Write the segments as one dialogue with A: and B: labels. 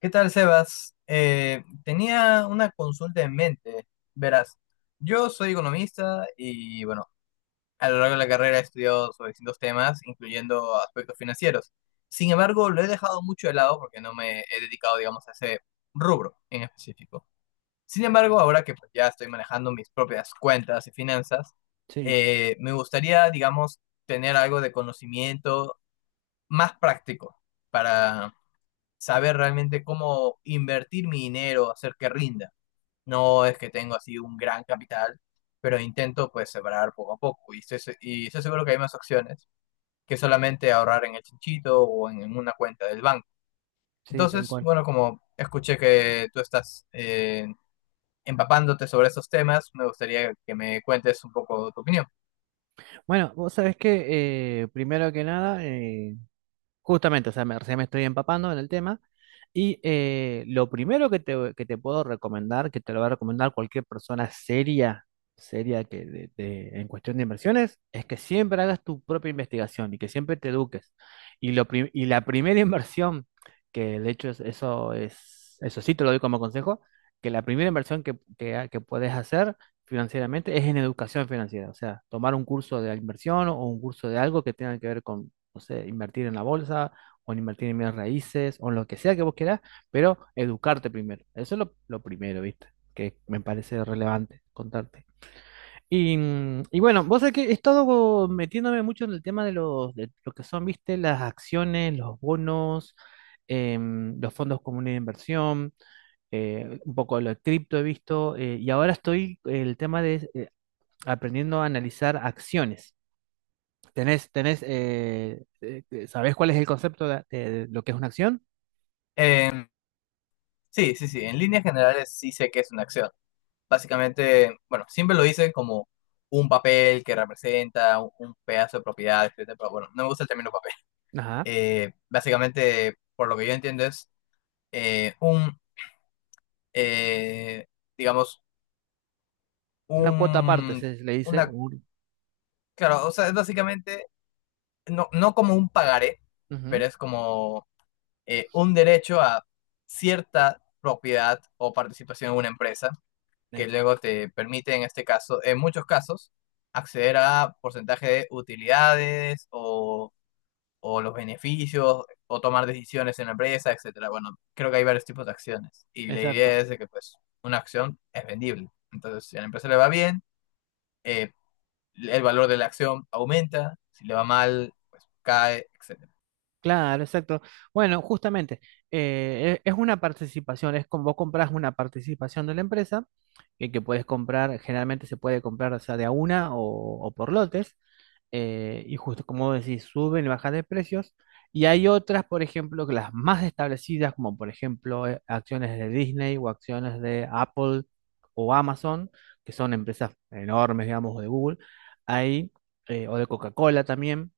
A: ¿Qué tal, Sebas? Tenía una consulta en mente. Verás, yo soy economista y, bueno, a lo largo de la carrera he estudiado sobre distintos temas, incluyendo aspectos financieros. Sin embargo, lo he dejado mucho de lado porque no me he dedicado, digamos, a ese rubro en específico. Sin embargo, ahora que pues, ya estoy manejando mis propias cuentas y finanzas,
B: Sí,
A: me gustaría, digamos, tener algo de conocimiento más práctico, saber realmente cómo invertir mi dinero, hacer que rinda. No es que tengo así un gran capital, pero intento pues separar poco a poco. Y estoy seguro que hay más opciones que solamente ahorrar en el chinchito o en una cuenta del banco.
B: sí, tal
A: Entonces,
B: cual.
A: bueno, como escuché que tú estás empapándote sobre esos temas, me gustaría que me cuentes un poco tu opinión.
B: Bueno, vos sabés que primero que nada, justamente, o sea, recién me estoy empapando en el tema. Y lo primero que que te puedo recomendar, que te lo va a recomendar cualquier persona seria que en cuestión de inversiones, es que siempre hagas tu propia investigación y que siempre te eduques. Y la primera inversión, que de hecho eso sí te lo doy como consejo, que la primera inversión que puedes hacer financieramente es en educación financiera. O sea, tomar un curso de inversión o un curso de algo que tenga que ver no sé, invertir en la bolsa o en invertir en bienes raíces o en lo que sea que vos quieras, pero educarte primero. Eso es lo primero, ¿viste? Que me parece relevante contarte. Y bueno, vos sabés que he estado metiéndome mucho en el tema de lo que son, ¿viste? Las acciones, los bonos. Los fondos comunes de inversión, un poco lo de cripto he visto, y ahora estoy el tema de aprendiendo a analizar acciones. ¿Sabés cuál es el concepto de lo que es una acción?
A: Eh, sí, sí, sí, en líneas generales sí sé que es una acción. Básicamente, bueno, siempre lo dicen como un papel que representa un pedazo de propiedad, etcétera, pero bueno, no me gusta el término papel.
B: Ajá.
A: Básicamente, por lo que yo entiendo, es eh, un, eh, digamos,
B: Una cuota aparte,
A: un,
B: se le dice.
A: una, claro, o sea, es básicamente, no, no como un pagaré,
B: Ujú.
A: pero es como un derecho a cierta propiedad o participación en una empresa que
B: ex-
A: luego te permite, en este caso, en muchos casos, acceder a porcentaje de utilidades o los beneficios o tomar decisiones en la empresa, etcétera. Bueno, creo que hay varios tipos de acciones y la idea
B: Exacto.
A: es de que pues una acción es vendible. Entonces, si a la empresa le va bien, eh, el valor de la acción aumenta, si le va mal, pues cae, etcétera.
B: Claro, exacto. Bueno, justamente, es una participación, es como vos compras una participación de la empresa, que puedes comprar, generalmente se puede comprar, o sea, de a una o por lotes. Y justo como vos decís, suben y bajan de precios. Y hay otras, por ejemplo, que las más establecidas, como por ejemplo acciones de Disney o acciones de Apple o Amazon, que son empresas enormes, digamos, o de Google, ahí, o de Coca-Cola también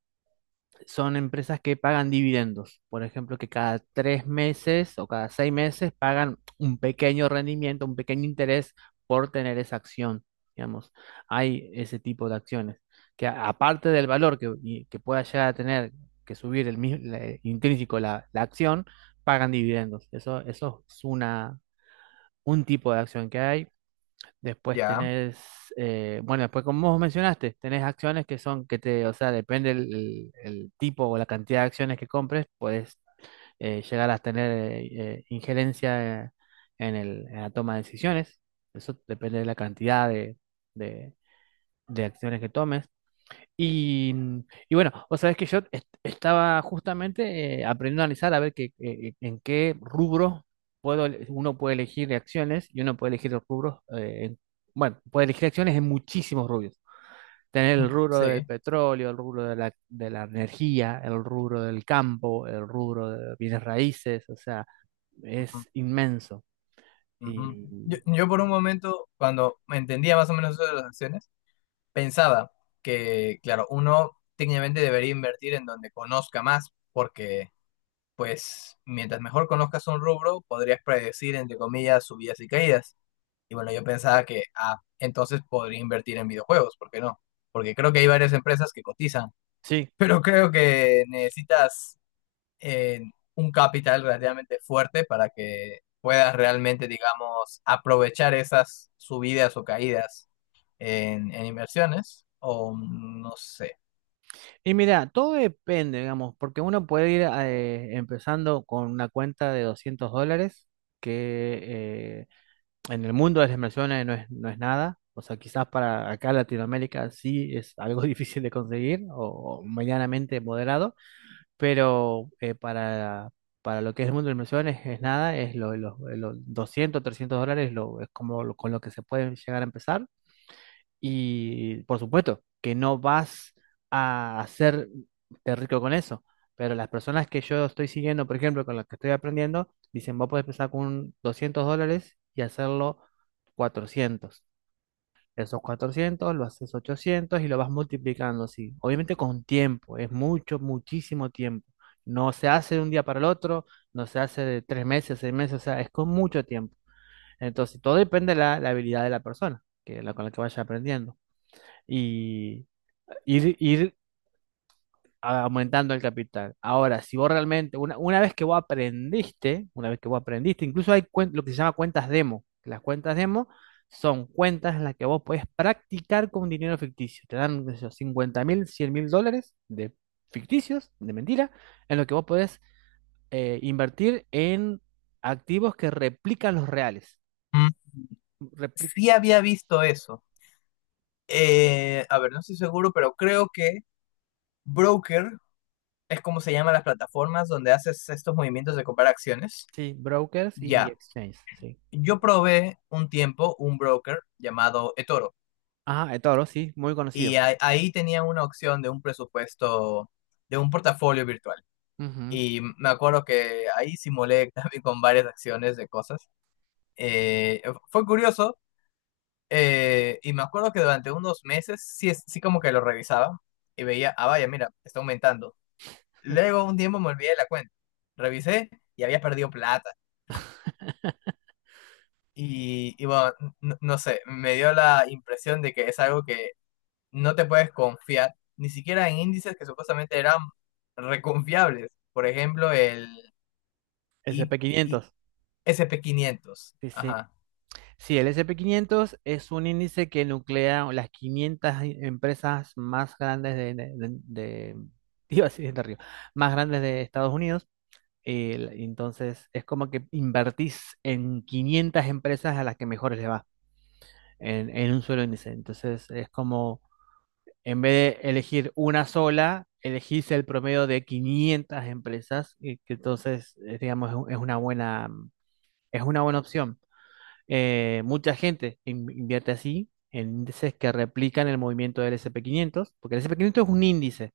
B: son empresas que pagan dividendos. Por ejemplo, que cada 3 meses o cada 6 meses pagan un pequeño rendimiento, un pequeño interés por tener esa acción. Digamos, hay ese tipo de acciones que aparte del valor que, y que pueda llegar a tener que subir el mismo intrínseco la acción, pagan dividendos. Eso es un tipo de acción que hay. Después
A: Ya,
B: tenés, bueno, después como vos mencionaste, tenés acciones que son, o sea, depende el tipo o la cantidad de acciones que compres, puedes llegar a tener injerencia en la toma de decisiones. Eso depende de la cantidad de- de acciones que tomes. Y, y bueno, o sabes que yo estaba justamente aprendiendo a analizar a ver que, en qué rubros uno puede elegir acciones y uno puede elegir los rubros, bueno, puede elegir acciones en muchísimos rubros. Tener el rubro del
A: sí.
B: petróleo, el rubro de la energía, el rubro del campo, el rubro de bienes raíces, o sea,
A: Ujú,
B: es inmenso.
A: ujú. Yo,
B: Y
A: yo por un momento, cuando entendía más o menos eso de las acciones, pensaba que, claro, uno técnicamente debería invertir en donde conozca más, porque, pues, mientras mejor conozcas un rubro, podrías predecir, entre comillas, subidas y caídas. Y bueno, yo pensaba que, ah, entonces podría invertir en videojuegos, ¿por qué no? Porque creo que hay varias empresas que cotizan,
B: sí.
A: pero creo que necesitas eh, un capital relativamente fuerte para que puedas realmente, digamos, aprovechar esas subidas o caídas en inversiones, o no sé.
B: Y mira, todo depende, digamos, porque uno puede ir empezando con una cuenta de 200 dólares, que en el mundo de las inversiones no es nada. O sea, quizás para acá Latinoamérica sí es algo difícil de conseguir o medianamente moderado, pero para lo que es el mundo de las inversiones es nada, es los 200, 300 dólares lo, es como lo- con lo que se puede llegar a empezar. Y por supuesto que no vas a hacerte rico con eso, pero las personas que yo estoy siguiendo, por ejemplo, con las que estoy aprendiendo, dicen, vos podés empezar con 200 dólares y hacerlo 400. Esos 400 lo haces 800 y lo vas multiplicando así. Obviamente con tiempo, es mucho, muchísimo tiempo. No se hace de un día para el otro, no se hace de 3 meses, 6 meses, o sea, es con mucho tiempo. Entonces, todo depende de la habilidad de la persona que, con la que vaya aprendiendo y ir aumentando el capital. Ahora, si vos realmente, una vez que vos aprendiste, incluso hay lo que se llama cuentas demo. Que Las cuentas demo son cuentas en las que vos podés practicar con dinero ficticio. Te dan, qué sé yo, 50 mil, cien mil dólares de ficticios, de mentira, en lo que vos podés invertir en activos que replican los reales.
A: Mm,
B: Repli-
A: sí había visto eso. A ver, no estoy seguro, pero creo que broker es como se llaman las plataformas donde haces estos movimientos de comprar acciones.
B: sí, brokers y
A: Ya,
B: exchanges, sí.
A: yo probé un tiempo un broker llamado eToro
B: Ajá, eToro, sí, muy
A: y
B: conocido.
A: a- ahí tenía una opción de un presupuesto, de un portafolio virtual. Y me acuerdo que ahí simulé también con varias acciones de cosas. Eh, Fue curioso. Y me acuerdo que durante unos meses sí, como que lo revisaba y veía, ah, vaya, mira, está aumentando. Luego un tiempo me olvidé de la cuenta. Revisé y había perdido plata. Y bueno, no, no sé, me dio la impresión de que es algo que no te puedes confiar, ni siquiera en índices que supuestamente eran reconfiables. Por ejemplo, el
B: El
A: I-
B: sp
A: I-
B: quinientos
A: S&P 500.
B: Sí, sí.
A: Ajá,
B: Sí, el sp quinientos es un índice que nuclea las 500 empresas más grandes iba a decir de Río, más grandes de Estados Unidos. Entonces, es como que invertís en 500 empresas a las que mejor les va en un solo índice. Entonces, es como, en vez de elegir una sola, elegís el promedio de 500 empresas y que entonces, digamos, es una buena opción. Mucha gente invierte así en índices que replican el movimiento del S&P 500, porque el S&P 500 es un índice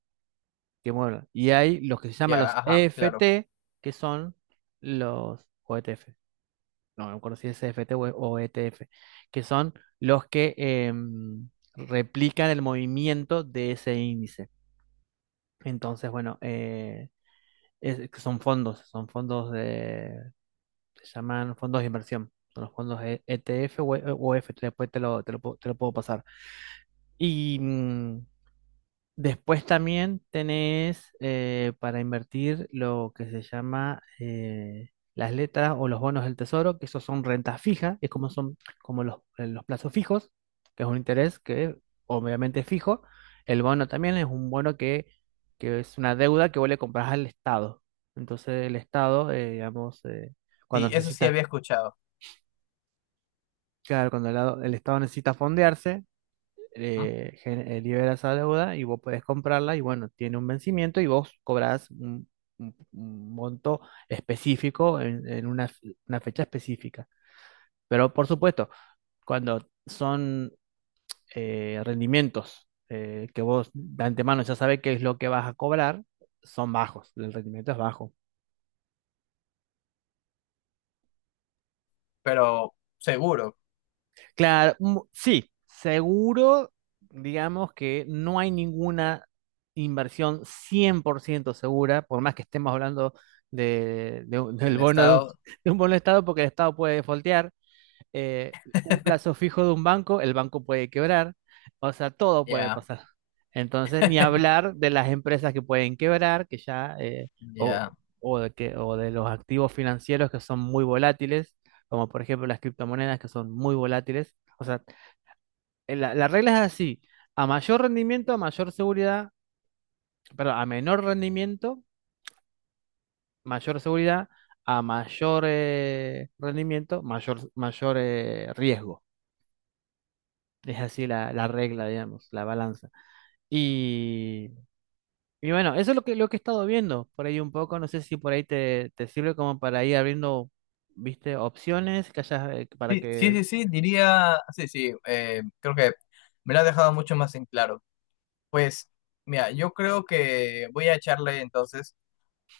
B: que mueve. Y hay los que se llaman
A: ya,
B: los
A: ajá, claro.
B: EFT, que son los o ETF. No, no conocí ese EFT o, E, o ETF, que son los que replican el movimiento de ese índice. Entonces, bueno, son fondos de se llaman fondos de inversión. Son los fondos ETF o EF. Después te lo puedo pasar. Y después también tenés para invertir lo que se llama las letras o los bonos del tesoro, que esos son rentas fijas, es como son como los plazos fijos, que es un interés que obviamente es fijo. El bono también es un bono que es una deuda que vos le comprás al Estado. Entonces el Estado, digamos, cuando
A: Sí, eso sí
B: necesitas.
A: había escuchado,
B: Claro, cuando el Estado necesita fondearse,
A: ¿m?
B: libera esa deuda y vos podés comprarla y bueno, tiene un vencimiento y vos cobrás un monto específico en una fecha específica. Pero por supuesto, cuando son rendimientos que vos de antemano ya sabés qué es lo que vas a cobrar, son bajos, el rendimiento es bajo.
A: Pero seguro.
B: Claro, mm, sí, seguro, digamos que no hay ninguna inversión 100% segura, por más que estemos hablando
A: Del
B: del bono
A: estado.
B: de un bono de Estado, porque el Estado puede defaultear, eh, un plazo fijo de un banco, el banco puede quebrar, o sea, todo puede
A: Ya,
B: pasar. Entonces, ni hablar de las empresas que pueden quebrar, que ya, o,
A: ya.
B: o de los activos financieros que son muy volátiles, como por ejemplo las criptomonedas que son muy volátiles. O sea, la regla es así, a mayor rendimiento, a mayor seguridad, perdón, a menor rendimiento, mayor seguridad, a mayor rendimiento, mayor riesgo. Es así la regla, digamos, la balanza. Y, y bueno, eso es lo que, he estado viendo por ahí un poco. No sé si por ahí te sirve como para ir abriendo, viste, opciones que hayas, para
A: Sí, sí,
B: que.
A: sí, sí, diría, sí, sí, creo que me lo ha dejado mucho más en claro. Pues, mira, yo creo que voy a echarle entonces,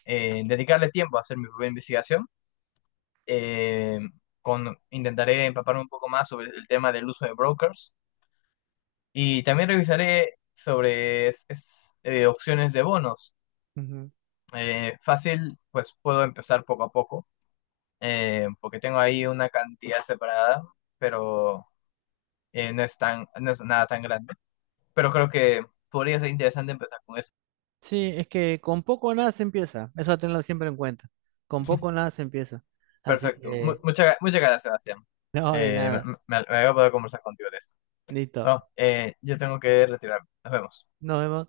A: dedicarle tiempo a hacer mi propia investigación. Eh, con, intentaré empaparme un poco más sobre el tema del uso de brokers y también revisaré sobre opciones de bonos.
B: Ujú.
A: Fácil, pues puedo empezar poco a poco, porque tengo ahí una cantidad separada, pero... no, es tan, no es nada tan grande. Pero creo que podría ser interesante empezar con eso.
B: Sí, es que con poco o nada se empieza. Eso tenlo siempre en cuenta. Con poco o nada se empieza. Así
A: Perfecto.
B: que,
A: Muchas gracias, Sebastián.
B: no, de
A: Eh, me,
B: nada.
A: Me voy a poder conversar contigo de esto.
B: Listo.
A: Bueno, yo tengo que retirarme. Nos vemos.
B: Nos vemos.